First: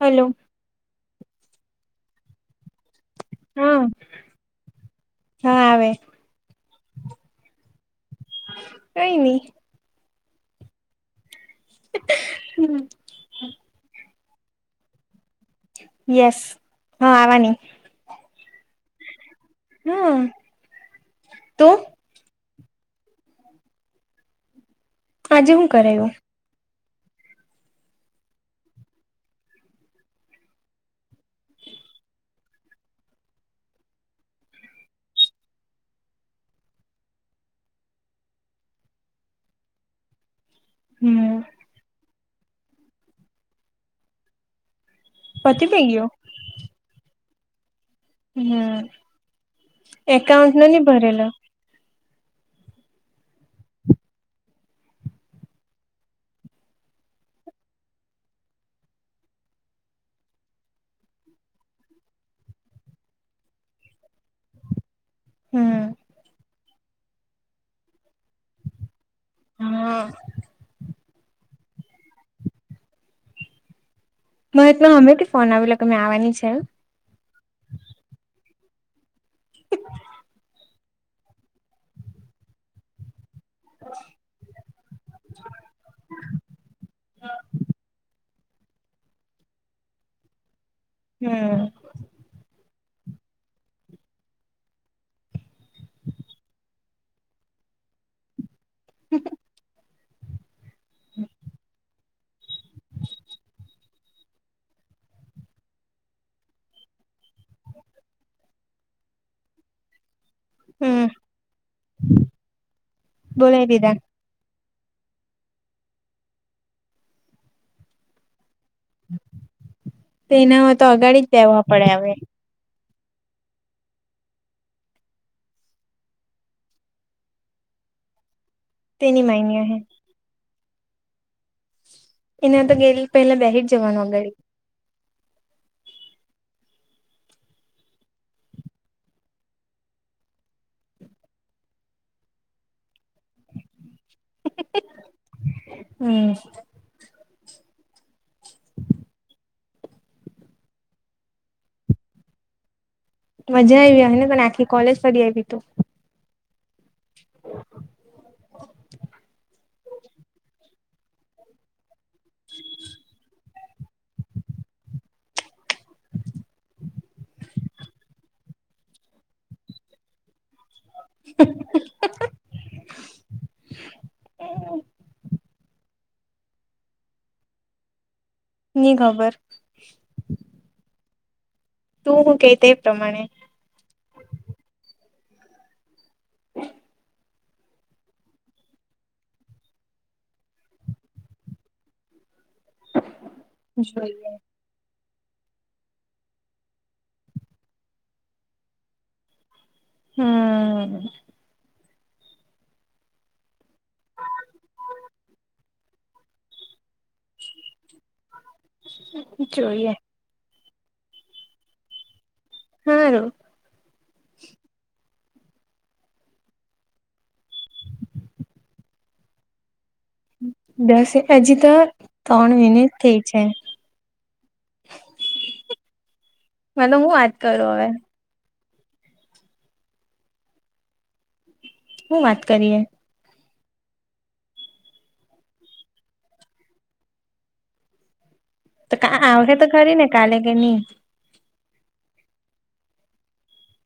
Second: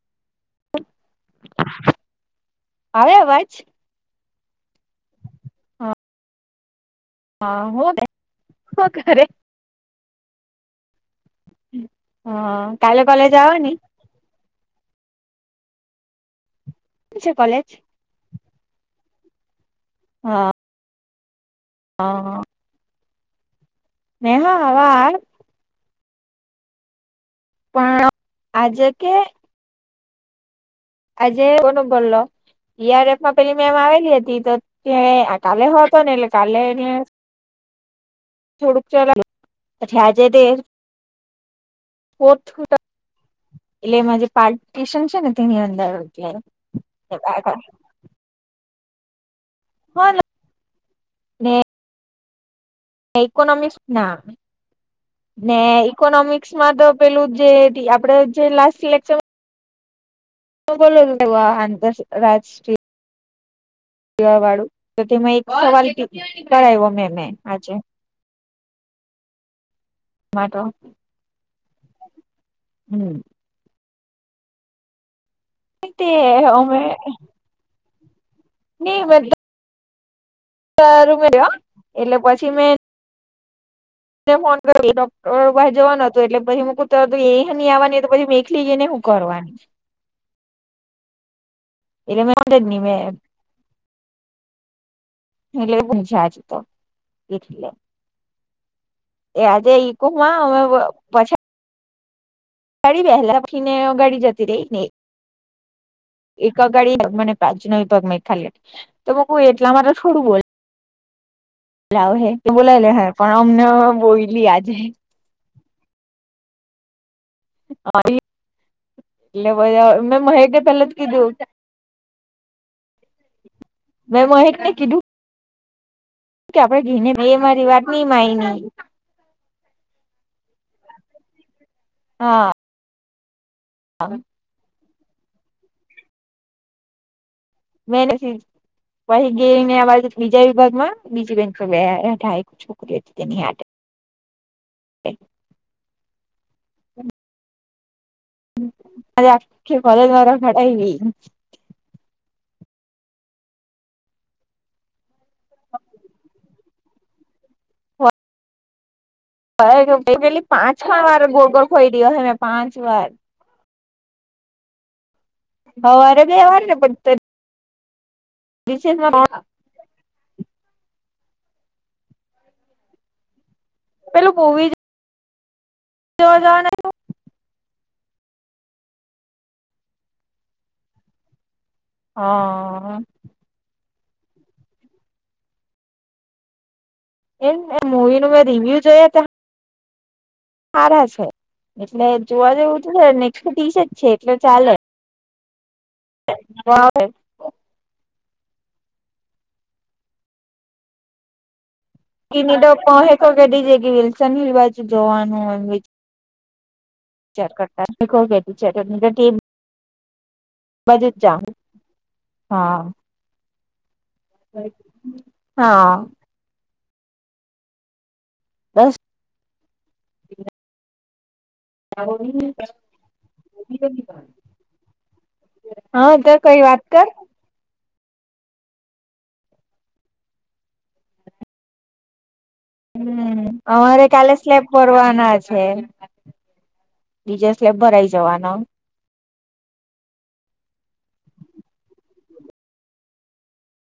Hello. આવે અવાજ. હા હા આવે. હા હુ કે હું કઈ કરે. નહી હમ હા કાલે કોલેજ આવાની. યસ હા છે આવાની. કોલેજ હમ તો. હા હા. નેહા હવાળ. આજે હું કરાયવું. પણ આજે કે આજે કો નો બોલો. ઈઆરએફમાં પેલી મેમ આવેલી હતી તો તે આ કાલે હો હતો ને એટલે કાલે ને થોડુંક ચલાવે [unintelligible] પછી આજે તે હમ. [unintelligible] એટલે એમાં જે પાર્ટશન છે ને તું ની પતિ પે અંદર ગયો ઉતરે [unintelligible] હમ એકાઉંન્ટ નો ની ભરેલો ને ઇકોનોમિક્સ ના ને ઈકોનોમિક્સ માં તો પેલું જે ટી આપડે જે લાસ્ટ સિ લેક્ચર તો બોલ [unintelligible] રાજ પીવા વાળું તો તેમાં એક હમ સવાલ કરાવ્યો મેમે આજે. હા. [unintelligible] મ એ ના હમેથી ફોન‌ આવેલો કે મેં તે આવવાની છે અમે [unintelligible] [inaudible] રૂમે્યો એટલે પછી મેં [inaudible] ને ફોનોકર જવાનું હતું એટલે પછ હું ક ત એ નહી આવવાની તો પછી બેખ લઈ ગઈ ને હું કરવાનું હમ એલે મે નિવે એટલેૂ છે આજ તો એટલે એ આજે પછ ગાડી વહેલાી ને ગાડી જ જ નને એક ગાડી પાચન મે ખાલી તોમે હું એટલે મારે છોડું બો હમ લું હે તું બોલાય લ હે પણ અમને બોલાવી દીધા બોયલી આજે હા એટલે બધા મે મ તો કે એનામાં તો પેલા જ અગાડી કીધું બેવા પડે હવે મે મહેક ને કીધું કે આપડે ઘીને એ મારી વાત નઈ માયની તેની માઇની હ હા ત્યાં તો ગે પેલા બર જવાનું અગળ મેની પછ ગઈને આ બીજા વિભાગ માં બીજી બેન બે અઢ છોકરીઓ હતી તેનીડ હમ મારે આખી કોલે દ્વારા ઘટાયઈ મજા આવી આવી ને પણ આખી કોલેજ ફરી આવી તું [inaudible] પેલી પાંચા વાર ગોગલ ખોઈ રહ્યો હ મેં પાંચ વાર હવારે ગયાવા ને બધા રિસેસમાં હ પેલું જ [unintelligible] ની ખબર તું હું કે તે એ હા પ્રમાણે હ એ મુવી નું મેં રિવ્યુ જોયા ત્યા સારા છે એટલે જોવા જેવું છે ને એકસોત્રીશ છે જોઈએ એટલે ચાલે [inaudible] હમ જ વિલસન હિલ બાજુ જોવાનું હોમ ચાર કરતા [unintelligible] ટીમ જોઈએ [unintelligible] હા [inaudible] હા બસ બસ આજ તો ત્રણ મિનિટ થઈ છે [unintelligible] હા ત કઈ વાત કર કરો હવે હું વાત કરીએ હમ અમારે કાલે સ્લેબ ભરવાના છે. બીજે સ્લેબ ભરાઈ જવાનો. તો કા આવહે તો ખરી ને કાલે કે ની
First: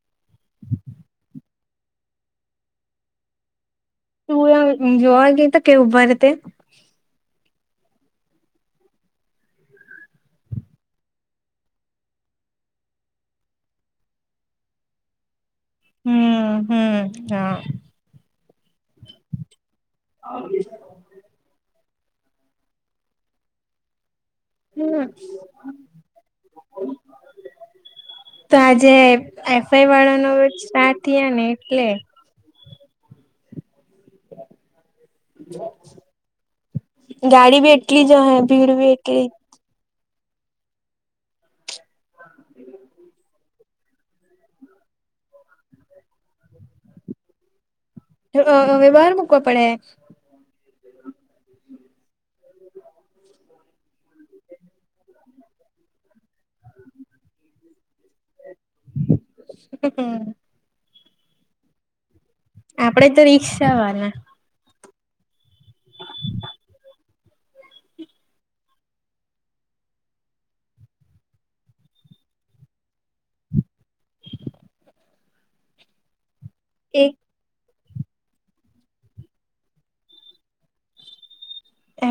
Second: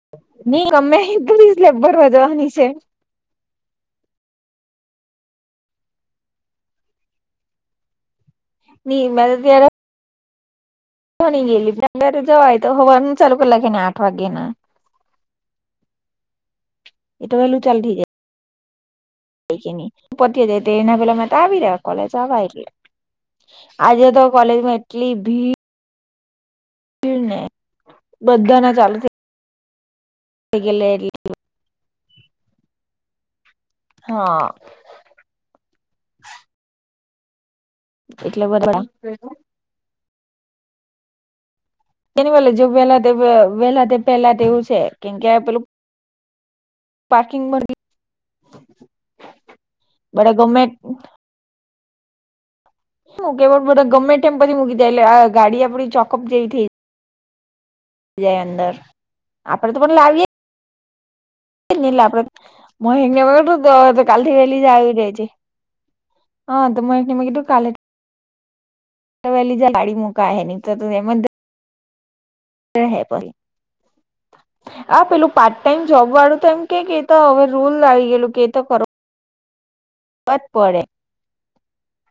[unintelligible] [unintelligible] કેવુ ભરે તે ની મે તો ત્યારે કંટારી ગેલી [unintelligible] જવા એ તો હવારનું ચાલુ કરલા કેે ને આઠ વાગ્યેના હમ એ હમ તો હા વેલું ચાલતી જાય [unintelligible] આજે તો કોલેજમાં હમ એટલી ભીડ ને બધા ના ચાલુ એફવાઈ વાળા નો થઈ ગયેલા સ્ટાર્ટ એટલે થીયા ને એટલે હા ગાડી ભી એટલી જ અહે એટલે ભીડ બધા ભી એટલી તેની પેલે જો વેલા વહેલા પહેલા તેવું છે કેમકે પેલું પાર્કિંગમાં એતો હવે બહાર મૂકવા પડે બધા ગમે હ કે ગમે તેમ પહિ મૂકી જાય ગાડી આપડી ચોકઅપ જેવી થઈ જ અંદર આપડે તો પણ લાવીએે તો રિક્ષા આપડે [unintelligible] વાળા કાલ થી વહેલી જ આવી રે જે હા તો મહેક ને મેં કીધું કાલે [unintelligible] ગાડી મુકાહે ની તો તું એમજ [unintelligible] આ પેલું પાર્ટ ટાઈમ જોબ વાળું તો એમ કે કે એક એતો હવે રૂલ આવી ગેલું કેતો કરો [unintelligible] પડે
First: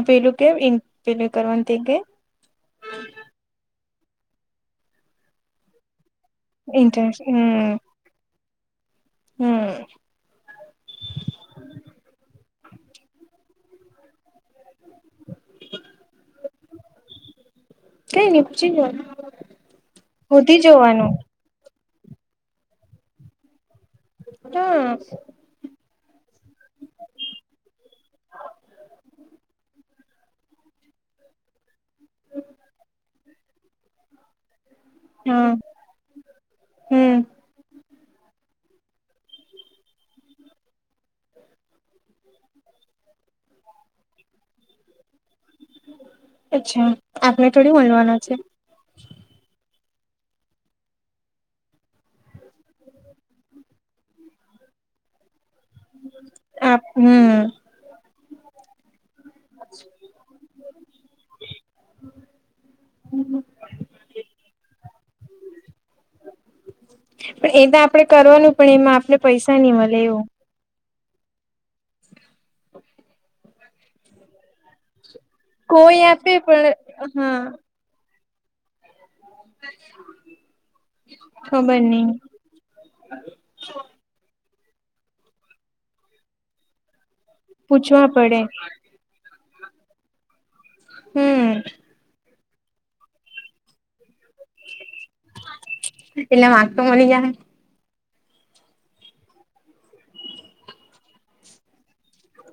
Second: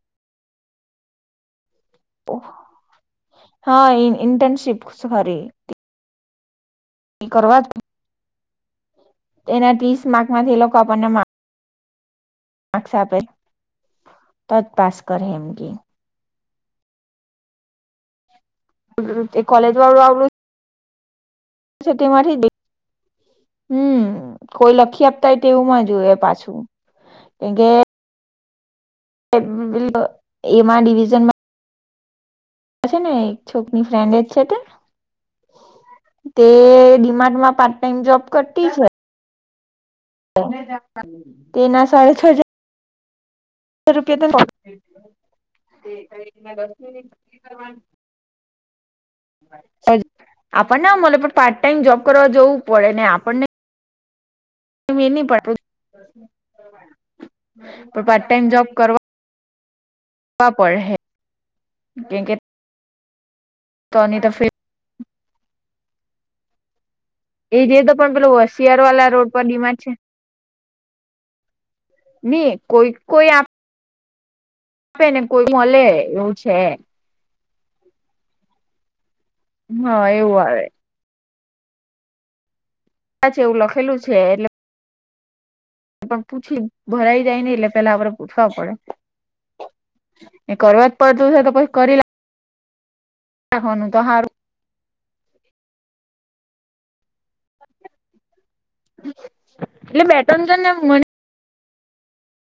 પેલું કે પેલું કરવાનું તે કે હા ઈન્ટર્નશિપસ વરી ઇન્ટરેસ્ હમ્મ એના ત્રીસ માર્ક માંથી એ લોકો આપણને મા ક્સ આપે તો જ પાસ કરે એમ કઈ ની પૂછી જો કે કોલેજ હોધી જોવાનું તે મારી હમ કોઈ હા લખી આપતા હોય તેવું માં જોય પાછું કેમ કે [unintelligible] એમાં ડિવિઝનમા છે ને એક છોકરી ફ્રેન્ડ જ છે તે હા તે હમ ડિમાટમાં પાર્ટ ટાઈમ જોબ કરતી છે. તેના સાળે છ રૂપિયા અચ્છા આપણે થોડી તો મળવાનો છે એડ આપણને ના મળે પણ પાર્ટ ટાઈમ જોબ કરવા જવું પડે ને આપણને મેળ નહી પડવું આપ હમ પણ પાર્ટ ટાઈમ જોબ કરવા [inaudible] પડહે કે કે [inaudible] તોની તો ફે પણ એ તો જે આપડે પણ પેલો કરવાનું પણ હોશિયાર એમાં વાળા આપને રોડ પર પૈસા નહી ડીમાર્ટ છે મળે એવું નહી કોઈ કોઈ આપ આપે ને કોઈ મળે એવું છે હમ્મ હા. હા એવું આવે. ખબર નહી. કદાચ એવુ લખેલું છે એટલે પણ પૂછી ભરાઈ જાય નઈ એટલે પેલા આપડે પૂછવા પડે એ કરવા જ પડતું હશે તો પછી હમ કરે લા તેઓ નુ તો હારું એટલે વાત તો મળી જાહે એટલે બેટન જન ને આમ મને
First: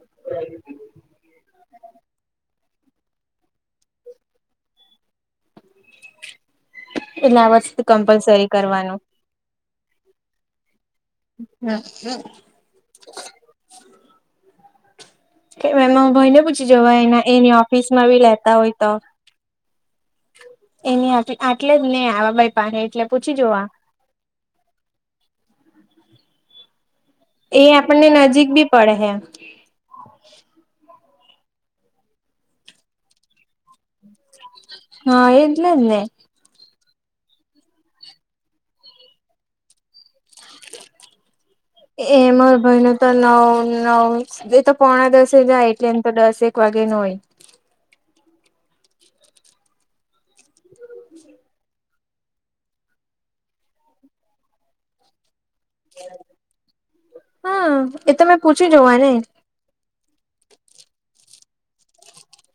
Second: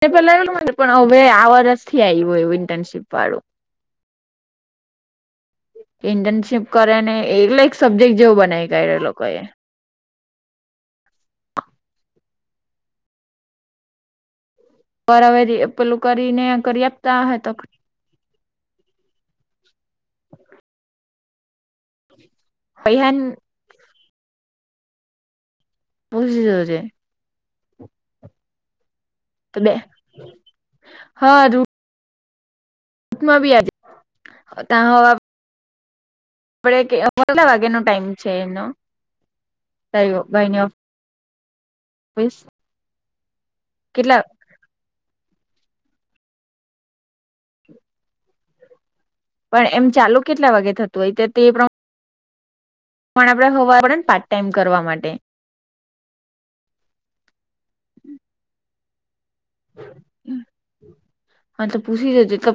એ પેલા એલું પણ હવે આ વર્ષ થી આવ્યું એવું ઇન્ટરશીપ વાળું ઇન્ટર્નશીપ કરે ને એટલે આ એલે એક વસ્તુ સબ્જેક્ટ જેવું કમ્પલસરી બનાવી દે કરવાનું લોકો એ હમ્મ હમ્મ. પર હવે કે એમ પેલું ભય ને કરીને પૂછી કરી જોવાય આપતા એના હે તો એની ઓફિસ નવી લેતા હોય તો એની આટલે જ નહી આવે. પાની એટલે પૈહાન પૂછી જોવા પુછી જોજે એ આપણને નજીક બી પડે હે. તું બે હારુ માં ભી આલી હા એટલે જ ને આપડ કે કેટલા વાગ્યા નો ટાઈમ છે એનો [unintelligible] એ ઓફિસ માર ભાઈનો તો નવ કેટલા નવ એ તો પોણા દસે જાય એટલે એમ તો દસક વાગે નો હોય. પણ એમ ચાલો કેટલા વાગે થતું હોય તે પ્રમા પણ આપડે હોવા પડે ને પાર્ટ ટાઈમ કરવા માટે હા એ તમે પૂછી જોવા ને હા તો પૂછી જોજે તો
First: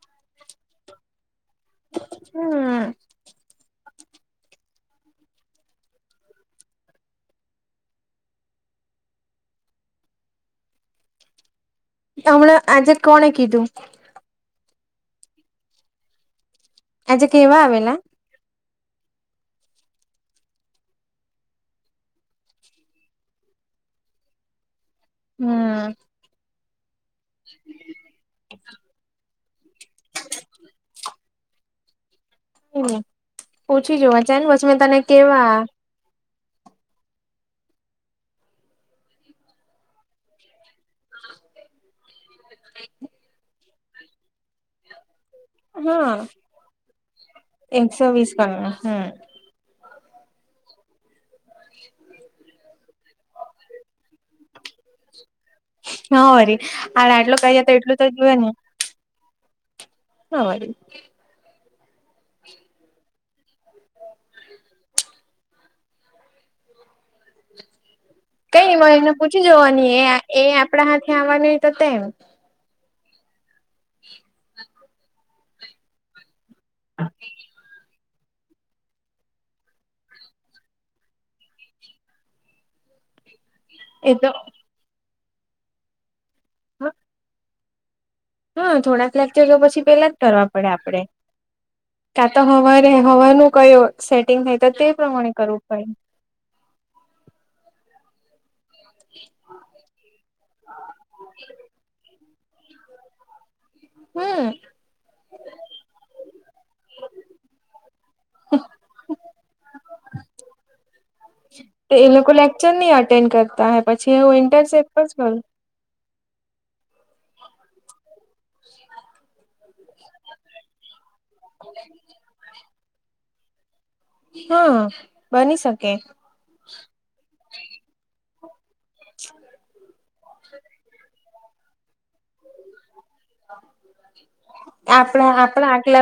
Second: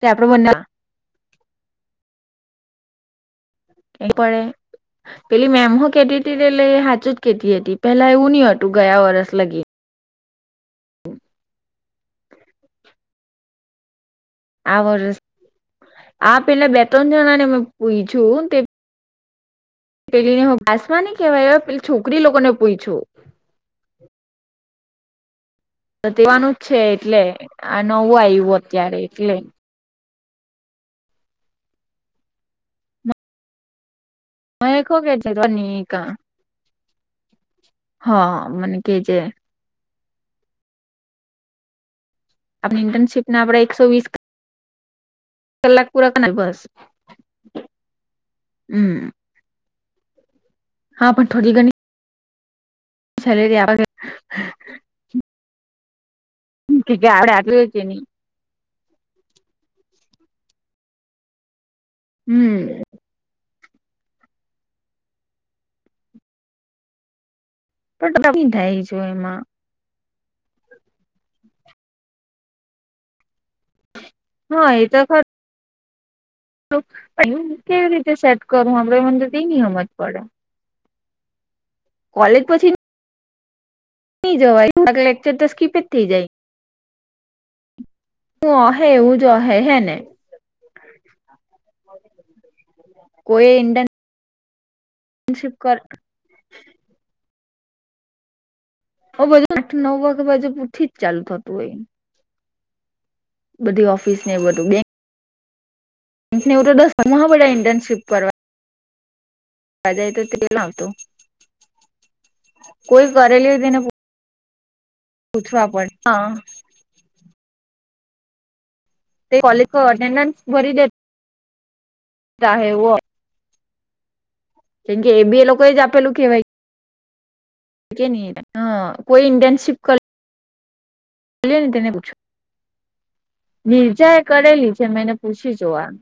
તે આપણા બને નુ હા. એ પણ એ પેલી મેમ હું કેતીતી કે લઈ હાચું જ કેતી હતી પેલા એવું નહિ હતું ગયા વરસ લગી. હમણા આજે કોણે કીધું આ વર્ષ આ પેલા બે ત્રણ આજે જણા ને મે કેવા આવેલા પૂછયુ પેલી ને હું બાસમાની કેવાય પેલી છોકરી લોકો ને પૂછયૂ હમ્મ. તે દવાનું છે એટલે આ નવું આવ્યું અત્યારે એટલે હમ્મ પૂછી જોવા છે ને બસ મેં તને કેવા એ કા હા મને કે જે આપણી ઇન્ટર્શીપના આપણે એકસો વીસ કલાક પૂરા હા કરનાક બસ એકસો વીસ કરના હમ્મ. હમ હા પણ થોડી ઘણી હ છે લેથી આવા દે હા વરી કે કે આપડે આટલું ખઈએ તો છે એટલું નહી તો જોવે ને હા વરી હમ પણ કઈ ન થાય મ છો એને એમાં પૂછી જવા ન એ એ આપણા હાથે આવવાનું તો તેમ હા એ તો ખ કેવી રીતે સેટ કરું હમ મને તેનીમજ પડે કોલેજ પછી એ તો નઈ જવાય લેક્ચર તો સ્કીપ જ થઈ જાય હા હું હા અહે થોડાક એવું જ લાગકચર અહે ગયો હે પછી ને પેલા કરવા પડે આપડે કા તો હવા કોઈ હવાનું કયું સેટિંગ થાય તો તે પ્રમાણે ઇન્ટર્નશીપ કરવું કરે પડ ઓ બાજુ આઠ નવ વાગ્યા બાજુ જ ચાલુ થતું હોય બધી ઓફિસ ને બધું બે હ એવું ઇન્ટર્નશિપ કરવા [unintelligible] જાય તો તે આવતું એ લોકો લેક્ચર નહી કોઈ અટેન્ડ કરેલી હોય કરતા હ તેને પછી જે વિઇન્ટરસ પૂછવા પડે હા શી તે કોલેજ અટેન્ડન્સ ભરી દે. હમ. હેવ. હા કેમ કે એ બી એ બની લોકો જ શકે આપેલું કેહેવાય ન હ કોઈ ઇન્ટનશિપ એ ને તેને પૂછો નિિર્જા એ કરેલી છે મે એને આપણા પૂછી જોવાનું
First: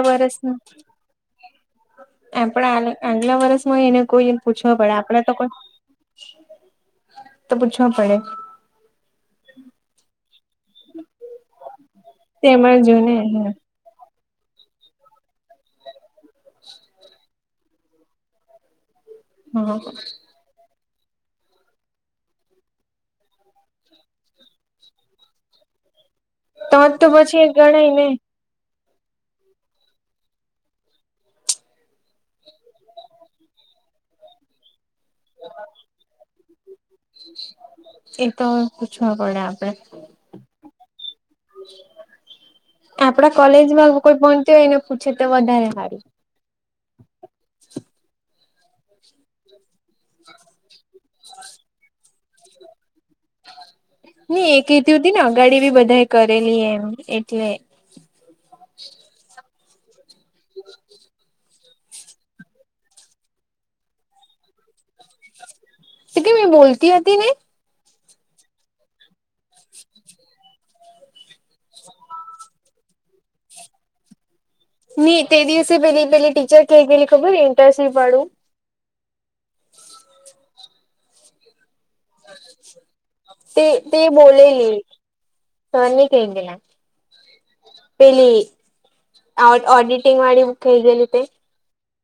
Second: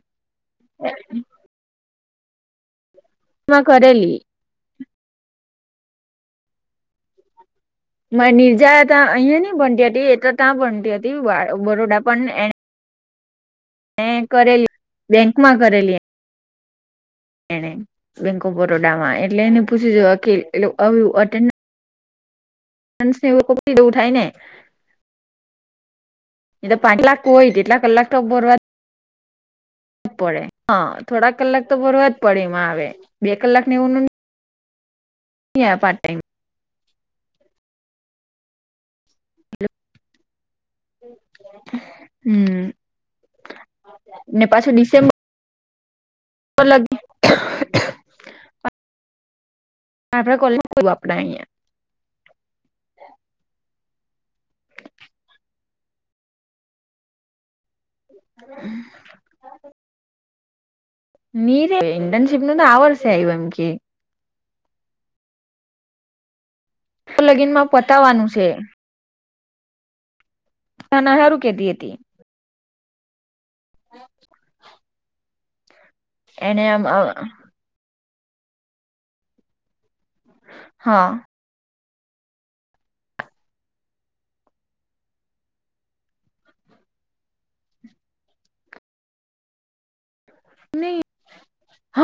એ પણ આગલા માં વર્ષમાં એને કરેલી કોઈ પૂછવો પડે આપડે તો કોઈ તો પૂછ મા નિર્જા ત અહિયાં નં બનતી હતી એ તો ત્યાં ભનતી હતી બરોડા તેમાં જોય ને મે કરેલી બેંક માં કરેલી [unintelligible] એણે બેંક ઓફ બરોડામાં એટલે એને પૂછી જો અખલ એટ મસને એવું કપડી દ ઉઠાય ને. એ તો જ તો પાટલાક પછી એ કોય કેટલા ગણાય ને કલાક ટોપ બોરવા. પડે હા થોડા કલાક તો ફરવા જ પડીમાં આવે બે કલાક નેવું. એયા પાર ટાઈમ. એ તો. પૂછવા પડે આપડે. હમ આપડા કોલેજમાં કોઈ ને ભણતી હોય એને પૂછે તો વધારે મારી. લાગ. આપ આપણા કોલે કોઈ વાપડા. નઈ એકધ હતી ને અગાડી બી બધા કરેલી એમ એટલે. હમ. [unintelligible] ની રે ઇન્ટર્નશીપનું તો આ વર્ષે આયવુ એમ કેય. તથી મેં બોતી. લગીન માં પતાવવાનું છે. ના ના હારૂ કેતી હતી. હમ. ની તે દિવસે પેલી પેલી ટીચર આમ કેય ગેલી ખબર ઇન્ટરસીપવાળુ. હા. [inaudible] તે તે બોલેલી તો ની કેય ગેલા. પેલી અ ઓડીટિંગવાળી કેય નહી ગેલી તે. હ